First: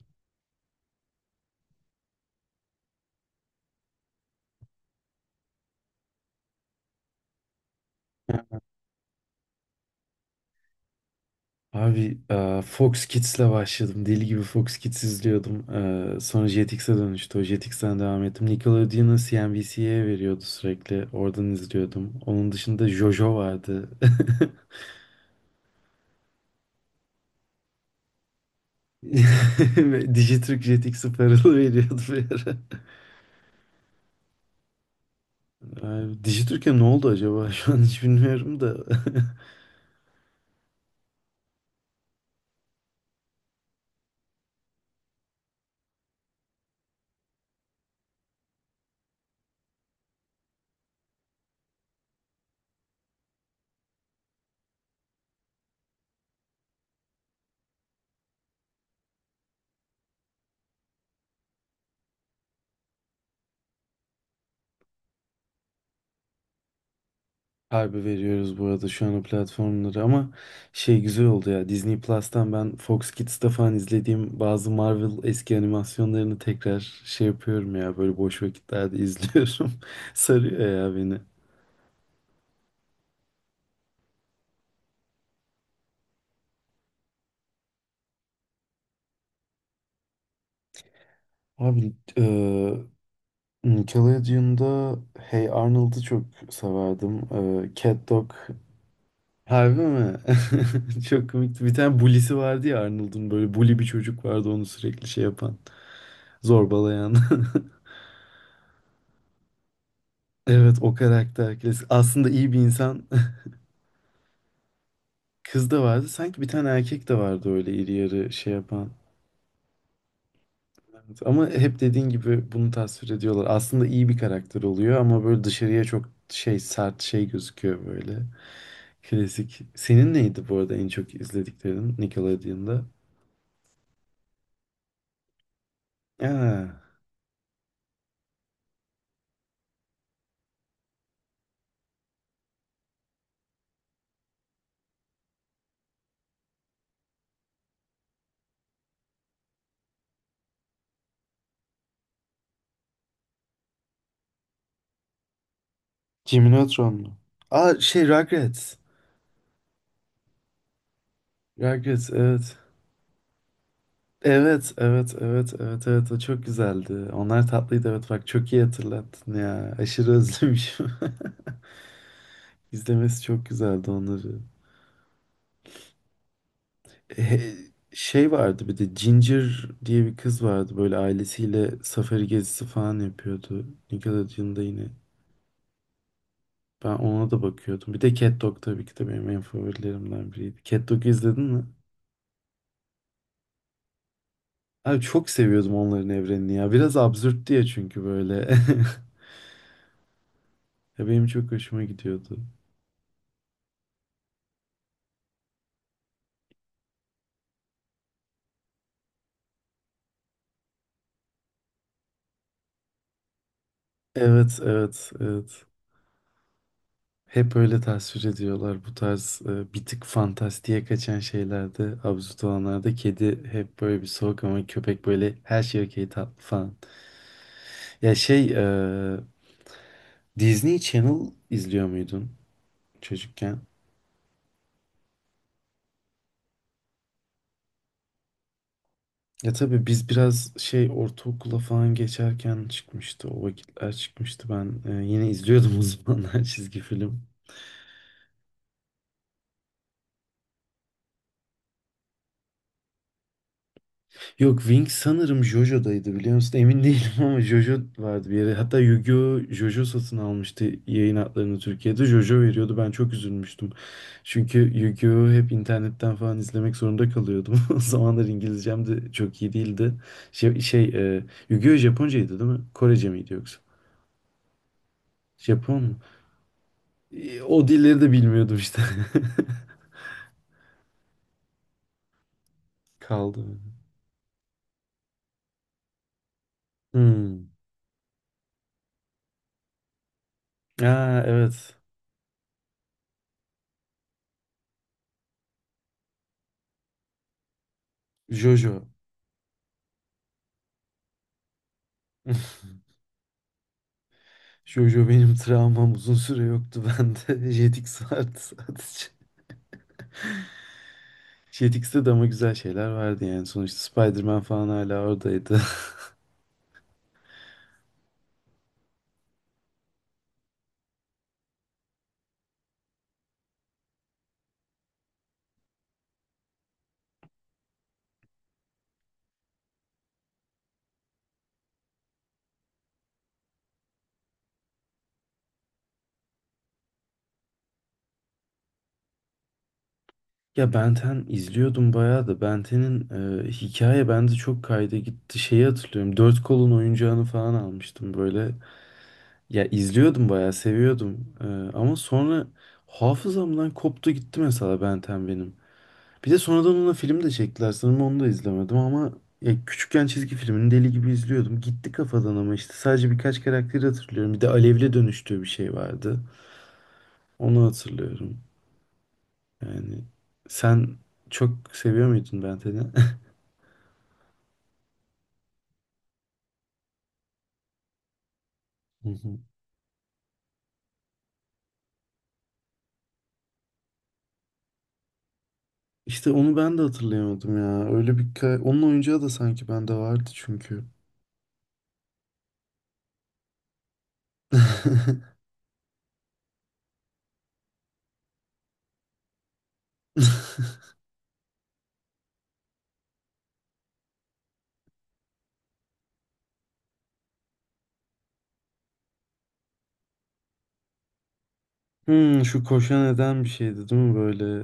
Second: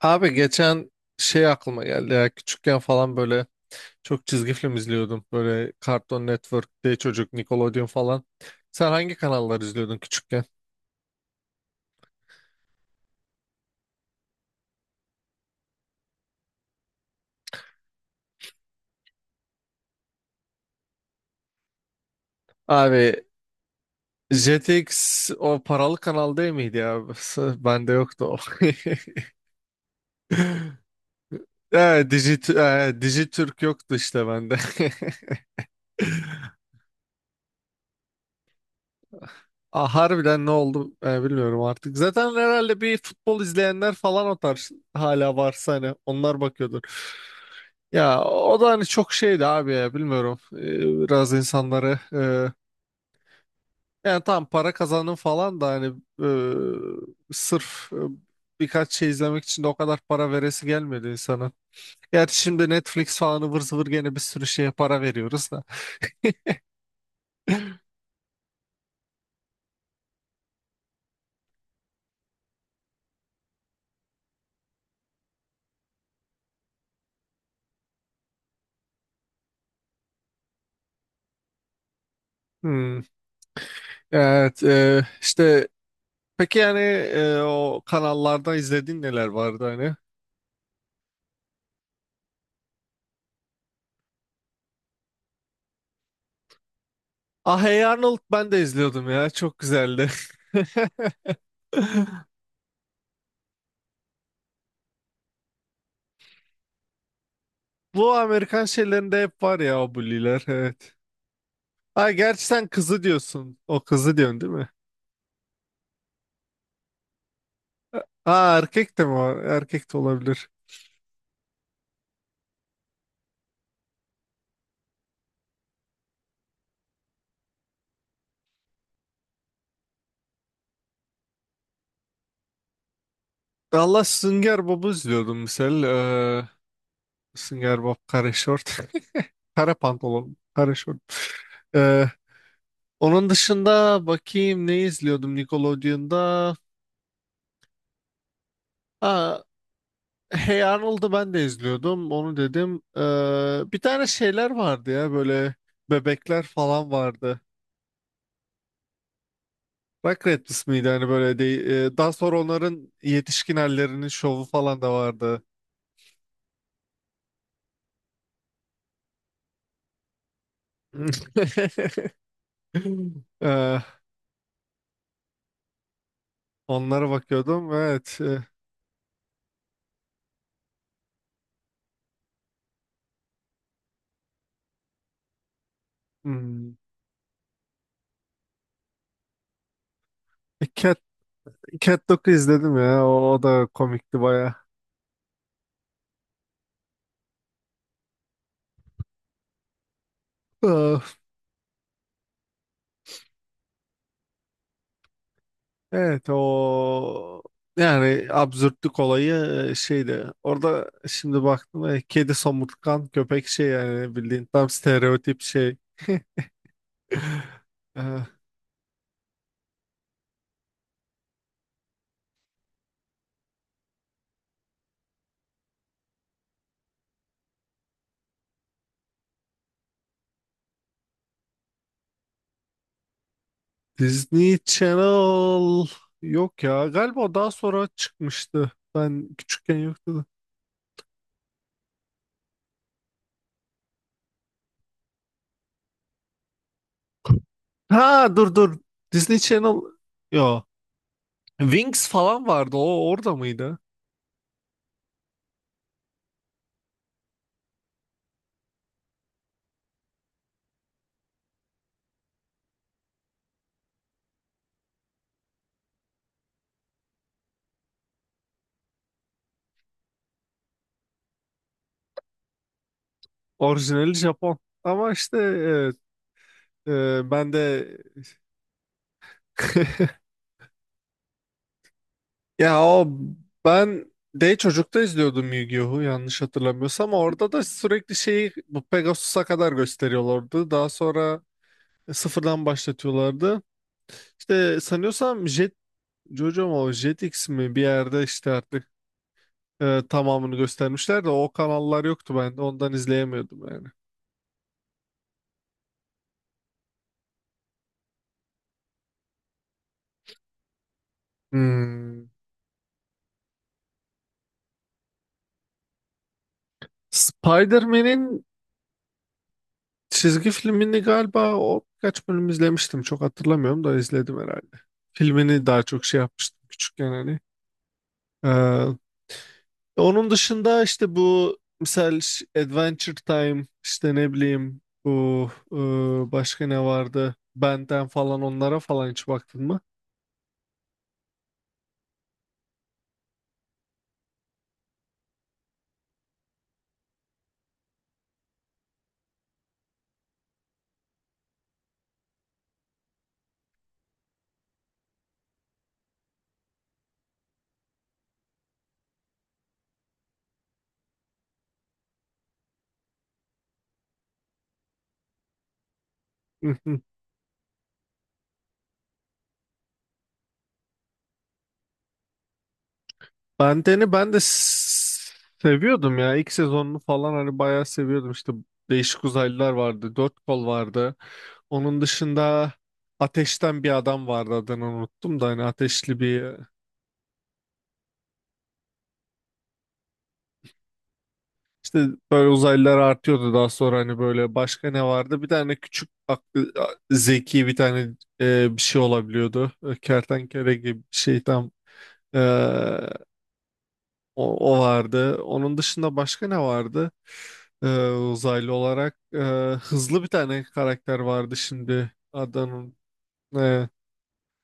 Abi geçen aklıma geldi ya küçükken falan böyle çok çizgi film izliyordum. Böyle Cartoon Network, D Çocuk, Nickelodeon falan. Sen hangi kanallar izliyordun küçükken? Abi Fox Kids'le başladım. Deli gibi Fox Kids izliyordum. Sonra Jetix'e dönüştü. O JTX'ten devam ettim. Nickelodeon'u CNBC'ye veriyordu sürekli. Oradan izliyordum. Onun dışında Abi JoJo vardı. JTX o paralı kanal değil miydi ya? Bende yoktu o. Ve Digiturk JTX'e paralı veriyordu bir ara. Dijitürk yoktu işte bende. Abi, Dijitürk'e ne oldu acaba? Şu an hiç bilmiyorum da. Ah, harbiden ne oldu bilmiyorum artık. Zaten herhalde bir futbol izleyenler falan o tarz hala varsa hani onlar bakıyordur. Ya o da hani çok şeydi abi ya bilmiyorum. Biraz insanları yani tam para kazanın falan da hani sırf birkaç şey izlemek için de o kadar para veresi gelmedi insana. Gerçi şimdi Netflix falan ıvır zıvır gene bir sürü şeye para veriyoruz da. Harbi veriyoruz bu arada şu an o platformları ama şey güzel oldu ya, Disney Plus'tan ben Fox Kids'te falan izlediğim bazı Marvel eski animasyonlarını tekrar şey yapıyorum ya, böyle boş vakitlerde izliyorum. Sarıyor ya beni. Hmm. Evet işte peki yani o kanallarda izlediğin neler vardı hani? Abi Nickelodeon'da Hey Arnold'u çok severdim. Ah, Hey Cat Arnold Dog. ben de izliyordum ya. Çok Harbi güzeldi. mi? Çok komikti. Bir tane bully'si vardı ya Arnold'un, böyle bully bir çocuk vardı, onu sürekli şey yapan, zorbalayan. Bu Amerikan şeylerinde hep var ya o bully'ler. Evet, Evet. o karakter klasik. Ha Aslında gerçi iyi bir sen kızı insan. diyorsun. O kızı diyorsun değil mi? Kız da vardı. Sanki bir tane erkek de vardı, öyle iri yarı şey Ha yapan. erkek de mi var? Erkek de olabilir. Evet, ama hep dediğin gibi bunu tasvir ediyorlar. Aslında iyi bir karakter oluyor ama böyle dışarıya çok şey, sert şey gözüküyor böyle. Klasik. Senin neydi bu arada en çok izlediklerin Nickelodeon'da? Allah Sünger Bob'u izliyordum misal. Aa, Sünger Bob kare şort. Kare pantolon. Kare şort. Ee, Onun dışında bakayım ne izliyordum Nickelodeon'da. Ha, Hey Arnold'u ben de izliyordum. Onu dedim. Bir tane şeyler vardı ya böyle bebekler Jimmy falan Neutron mu? vardı. Aa, şey, Rugrats. Rugrats ismiydi hani böyle de, Rugrats, daha sonra evet. onların yetişkin hallerinin şovu Evet, falan da evet, vardı. evet, evet, evet. O çok güzeldi. Onlar tatlıydı. Evet, bak çok iyi hatırlattın ya. Aşırı özlemişim. İzlemesi çok Ee, güzeldi onları. Onlara E, bakıyordum. Evet. Şey vardı, bir de Ginger diye bir kız vardı. Böyle ailesiyle safari gezisi falan yapıyordu. Nickelodeon'da yine. Hmm. Ben ona da bakıyordum. Bir de Cat Dog tabii ki de benim en favorilerimden biriydi. E, Cat Cat, Dog'u izledin mi? Cat Dog'u izledim ya. O da komikti baya. Abi çok seviyordum onların evrenini ya. Biraz absürt diye çünkü böyle. Ya, benim çok hoşuma gidiyordu. Evet o yani absürtlük olayı şeydi. Orada şimdi baktım kedi somurtkan köpek şey yani bildiğin Evet, tam evet, stereotip evet. şey. Hep öyle tasvir Eh, ediyorlar bu tarz bir tık fantastiğe kaçan şeylerde, absürt olanlarda kedi hep böyle bir soğuk ama köpek böyle her şey okey, tatlı falan. Ya, şey Disney Channel izliyor muydun çocukken? Disney Channel yok ya. Galiba o daha sonra çıkmıştı. Ben Ya küçükken tabii biz yoktu da. biraz şey, ortaokula falan geçerken çıkmıştı, o vakitler çıkmıştı, ben yine izliyordum o zamanlar çizgi film. Ha, dur. Disney Channel yo. Wings falan vardı. O orada mıydı? Yok, Wing sanırım JoJo'daydı, biliyor musun? Emin değilim ama JoJo vardı bir yere. Hatta Yu-Gi-Oh! JoJo satın almıştı yayın haklarını Türkiye'de. JoJo veriyordu. Ben çok üzülmüştüm. Çünkü Yu-Gi-Oh! Hep internetten falan izlemek zorunda kalıyordum. O zamanlar İngilizcem de çok iyi değildi. Şey, şey e, Yu-Gi-Oh! Japoncaydı değil mi? Korece miydi yoksa? Orijinali Japon. Ama işte Japon mu? evet, e, ben O de dilleri de bilmiyordum işte. Ya o Kaldı. ben de çocukta izliyordum Yu-Gi-Oh'u yanlış hatırlamıyorsam. Hmm. Orada da sürekli şeyi bu Pegasus'a kadar gösteriyorlardı. Daha Aa, sonra evet. sıfırdan başlatıyorlardı. İşte sanıyorsam Jojo mu Jetix mi bir yerde işte JoJo. artık tamamını göstermişler de o kanallar yoktu ben de ondan izleyemiyordum yani. Jojo benim travmam, uzun süre yoktu bende. Jetix vardı sadece. Jetix'te de Hmm. ama güzel şeyler vardı yani. Sonuçta Spider-Man falan hala oradaydı. Spider-Man'in çizgi filmini galiba o birkaç bölüm izlemiştim. Çok hatırlamıyorum da izledim herhalde. Filmini daha çok şey yapmıştım küçükken hani. Ee, Onun dışında işte bu misal Adventure Time işte ne bileyim bu başka ne vardı? Benden falan onlara falan hiç baktın mı? Ya, Ben 10 izliyordum bayağı da, Ben 10'in hikaye bende çok kayda gitti. Şeyi hatırlıyorum, dört kolun oyuncağını falan almıştım böyle. Ya izliyordum, bayağı seviyordum. Ama sonra hafızamdan koptu gitti mesela, Ben 10 benim. Bir de sonradan ona film de çektiler. Sanırım onu da izlemedim, ama ya küçükken çizgi filmini deli gibi izliyordum. Gitti kafadan, ama işte sadece birkaç karakteri hatırlıyorum. Bir de Alev'le dönüştüğü bir şey vardı. Hı hı. Onu hatırlıyorum. Yani sen çok seviyor muydun Ben Ten'i? Benden'i ben de s- Seviyordum ya. İlk sezonunu falan hani bayağı seviyordum. İşte Hı değişik hı. uzaylılar vardı. Dört kol vardı. Onun dışında ateşten bir adam vardı adını unuttum da hani ateşli İşte bir onu ben de hatırlayamadım ya. Onun oyuncağı da sanki bende vardı çünkü. İşte böyle uzaylılar artıyordu daha sonra hani böyle başka ne vardı? Bir tane küçük aklı, zeki bir tane bir şey olabiliyordu. E, kertenkele gibi bir şey tam e, o vardı. Onun dışında başka ne vardı? Uzaylı olarak hızlı bir tane karakter vardı şimdi Şu adının. koşan eden bir e, şeydi değil mi böyle?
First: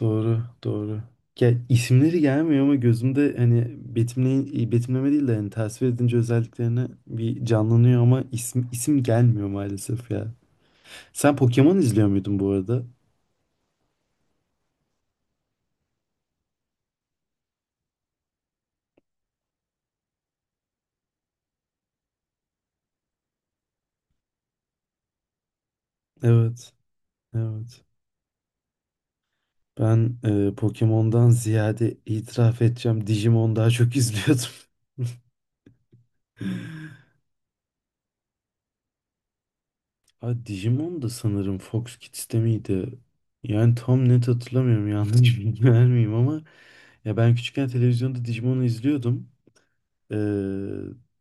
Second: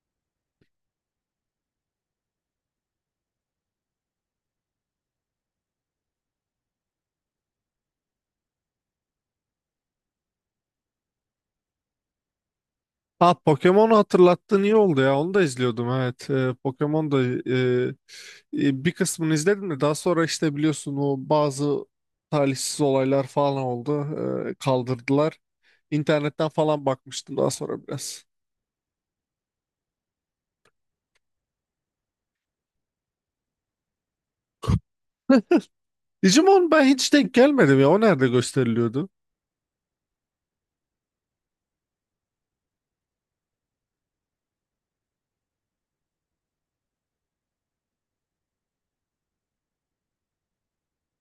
Doğru, doğru. Ya, isimleri gelmiyor ama gözümde, hani betimleme değil de yani tasvir edince özelliklerini bir canlanıyor, ama isim isim gelmiyor maalesef ya. Sen Pokemon izliyor muydun bu arada? Ha Pokemon'u hatırlattın iyi oldu ya. Onu da izliyordum evet. Pokemon da bir kısmını izledim de daha sonra işte biliyorsun o bazı talihsiz olaylar falan oldu. Kaldırdılar. İnternetten Evet, falan bakmıştım daha evet. sonra biraz. Ben Pokemon'dan ziyade, itiraf edeceğim, Digimon daha çok izliyordum. Digimon ben hiç denk gelmedim ya. O nerede gösteriliyordu? Ha, Digimon da sanırım Fox Kids'te miydi? Yani tam net hatırlamıyorum, yanlış bilgi vermeyeyim, ama ya ben küçükken televizyonda Digimon'u izliyordum. Ee,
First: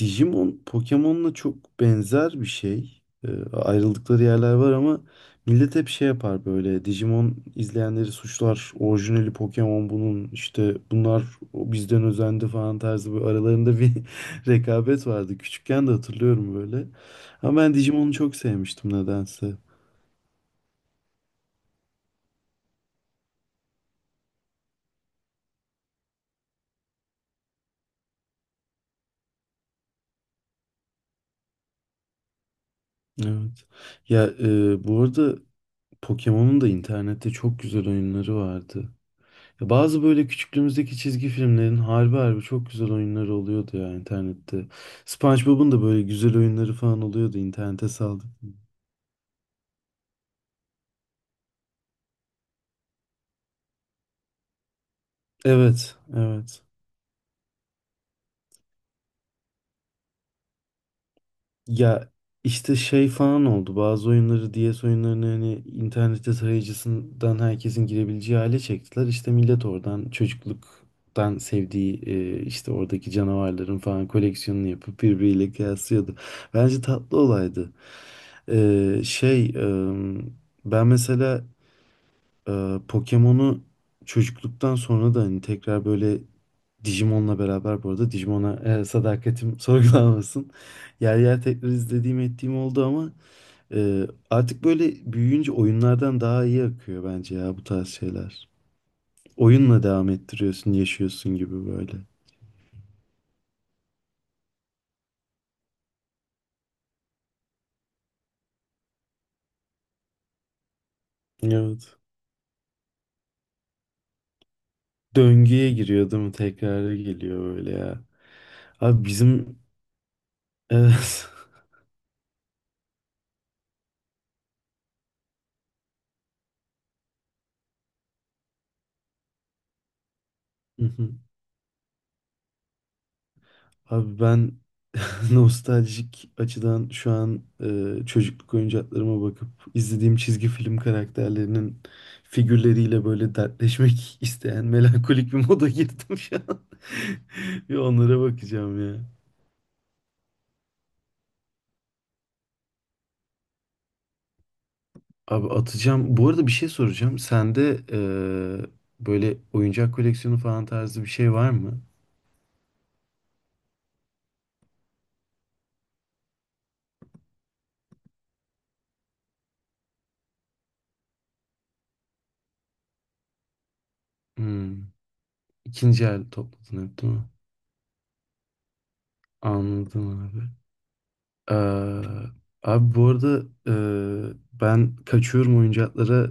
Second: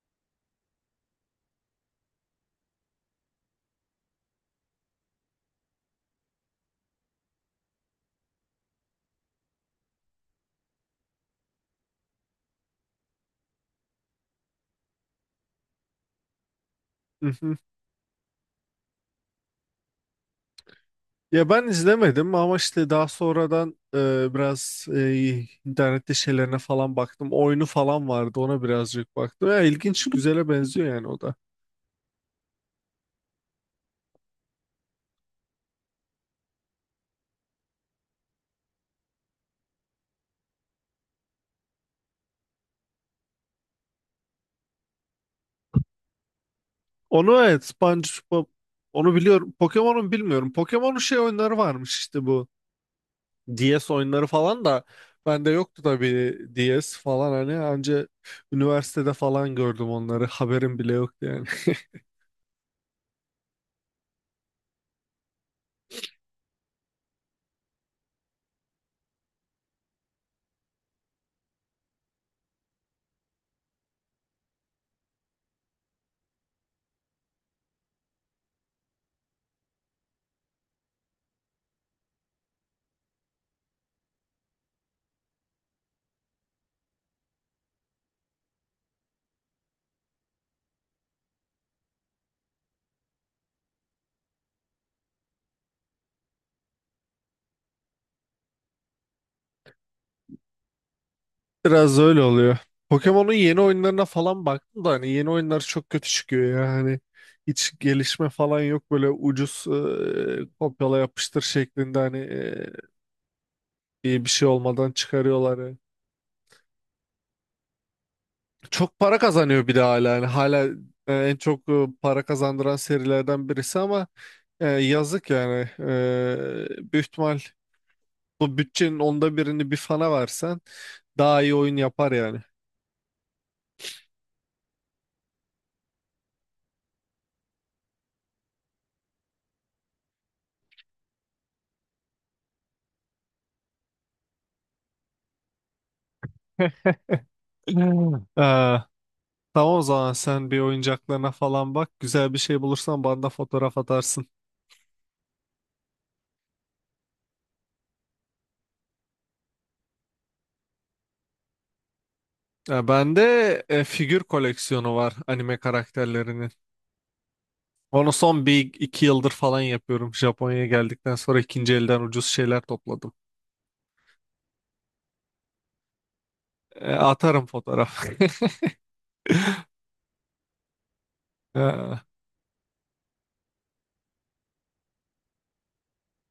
Digimon Pokemon'la çok benzer bir şey. Ayrıldıkları yerler var, ama millet hep şey yapar böyle. Digimon izleyenleri suçlar. Orijinali Pokemon bunun, işte bunlar o bizden özendi falan tarzı, böyle aralarında bir rekabet vardı. Küçükken de hatırlıyorum böyle. Ama ben Digimon'u çok sevmiştim nedense. Ya ben izlemedim ama işte daha sonradan biraz internette şeylerine falan baktım. Oyunu falan vardı ona birazcık baktım. Ya ilginç güzele benziyor yani o da. Evet. Ya bu arada Pokemon'un da internette çok güzel oyunları vardı. Ya, bazı böyle küçüklüğümüzdeki çizgi filmlerin harbi harbi çok güzel oyunları oluyordu ya internette. SpongeBob'un da böyle güzel oyunları falan oluyordu, Onu evet internete saldım. SpongeBob onu biliyorum. Pokemon'un bilmiyorum. Pokemon'un şey oyunları varmış işte bu DS oyunları falan da bende yoktu Evet, tabii evet. DS falan hani anca üniversitede falan gördüm onları. Haberim bile yoktu yani. Ya, işte şey falan oldu. Bazı oyunları, DS oyunlarını hani internette tarayıcısından herkesin girebileceği hale çektiler. İşte millet oradan çocukluktan sevdiği işte oradaki canavarların falan koleksiyonunu yapıp birbiriyle kıyaslıyordu. Bence tatlı olaydı. Şey ben mesela Pokemon'u çocukluktan sonra da hani tekrar böyle Digimon'la beraber, bu arada Digimon'a sadakatim sorgulanmasın. Yer yer tekrar izlediğim ettiğim oldu, ama artık böyle büyüyünce oyunlardan daha iyi akıyor bence ya bu tarz şeyler. Oyunla devam ettiriyorsun, yaşıyorsun gibi böyle. Biraz öyle oluyor. Pokemon'un yeni oyunlarına falan baktım da hani yeni oyunlar çok kötü çıkıyor ya. Hani hiç gelişme falan yok böyle ucuz kopyala yapıştır Evet. şeklinde hani iyi bir şey olmadan çıkarıyorlar Döngüye yani. giriyor değil mi? Tekrara geliyor böyle ya. Çok Abi para bizim, kazanıyor bir de hala yani hala evet. en çok para kazandıran serilerden birisi ama yazık yani. E, büyük ihtimal bu bütçenin onda birini bir fana versen Hı hı. daha iyi oyun yapar yani. Abi ben nostaljik açıdan şu an çocukluk oyuncaklarıma bakıp izlediğim çizgi film karakterlerinin figürleriyle böyle dertleşmek isteyen melankolik bir moda girdim şu an. Bir Hmm. onlara bakacağım ya. Tamam o zaman sen bir oyuncaklarına falan bak. Güzel bir şey bulursan bana da fotoğraf atarsın. Abi, atacağım. Bu arada bir şey soracağım. Sende böyle oyuncak koleksiyonu falan tarzı bir şey var mı? Ya bende figür koleksiyonu var anime karakterlerinin. Onu son bir iki yıldır falan yapıyorum. Japonya'ya geldikten sonra ikinci elden ucuz şeyler topladım. Hmm. İkinci el topladın E, hep değil mi? atarım fotoğraf. Anladım abi. E, Ee, Abi bu arada ben kaçıyorum oyuncaklara.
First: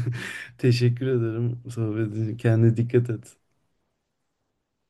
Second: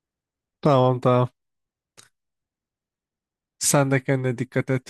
tamam, Teşekkür tamam. ederim sohbetin. Kendine dikkat et. Sen de kendine dikkat et.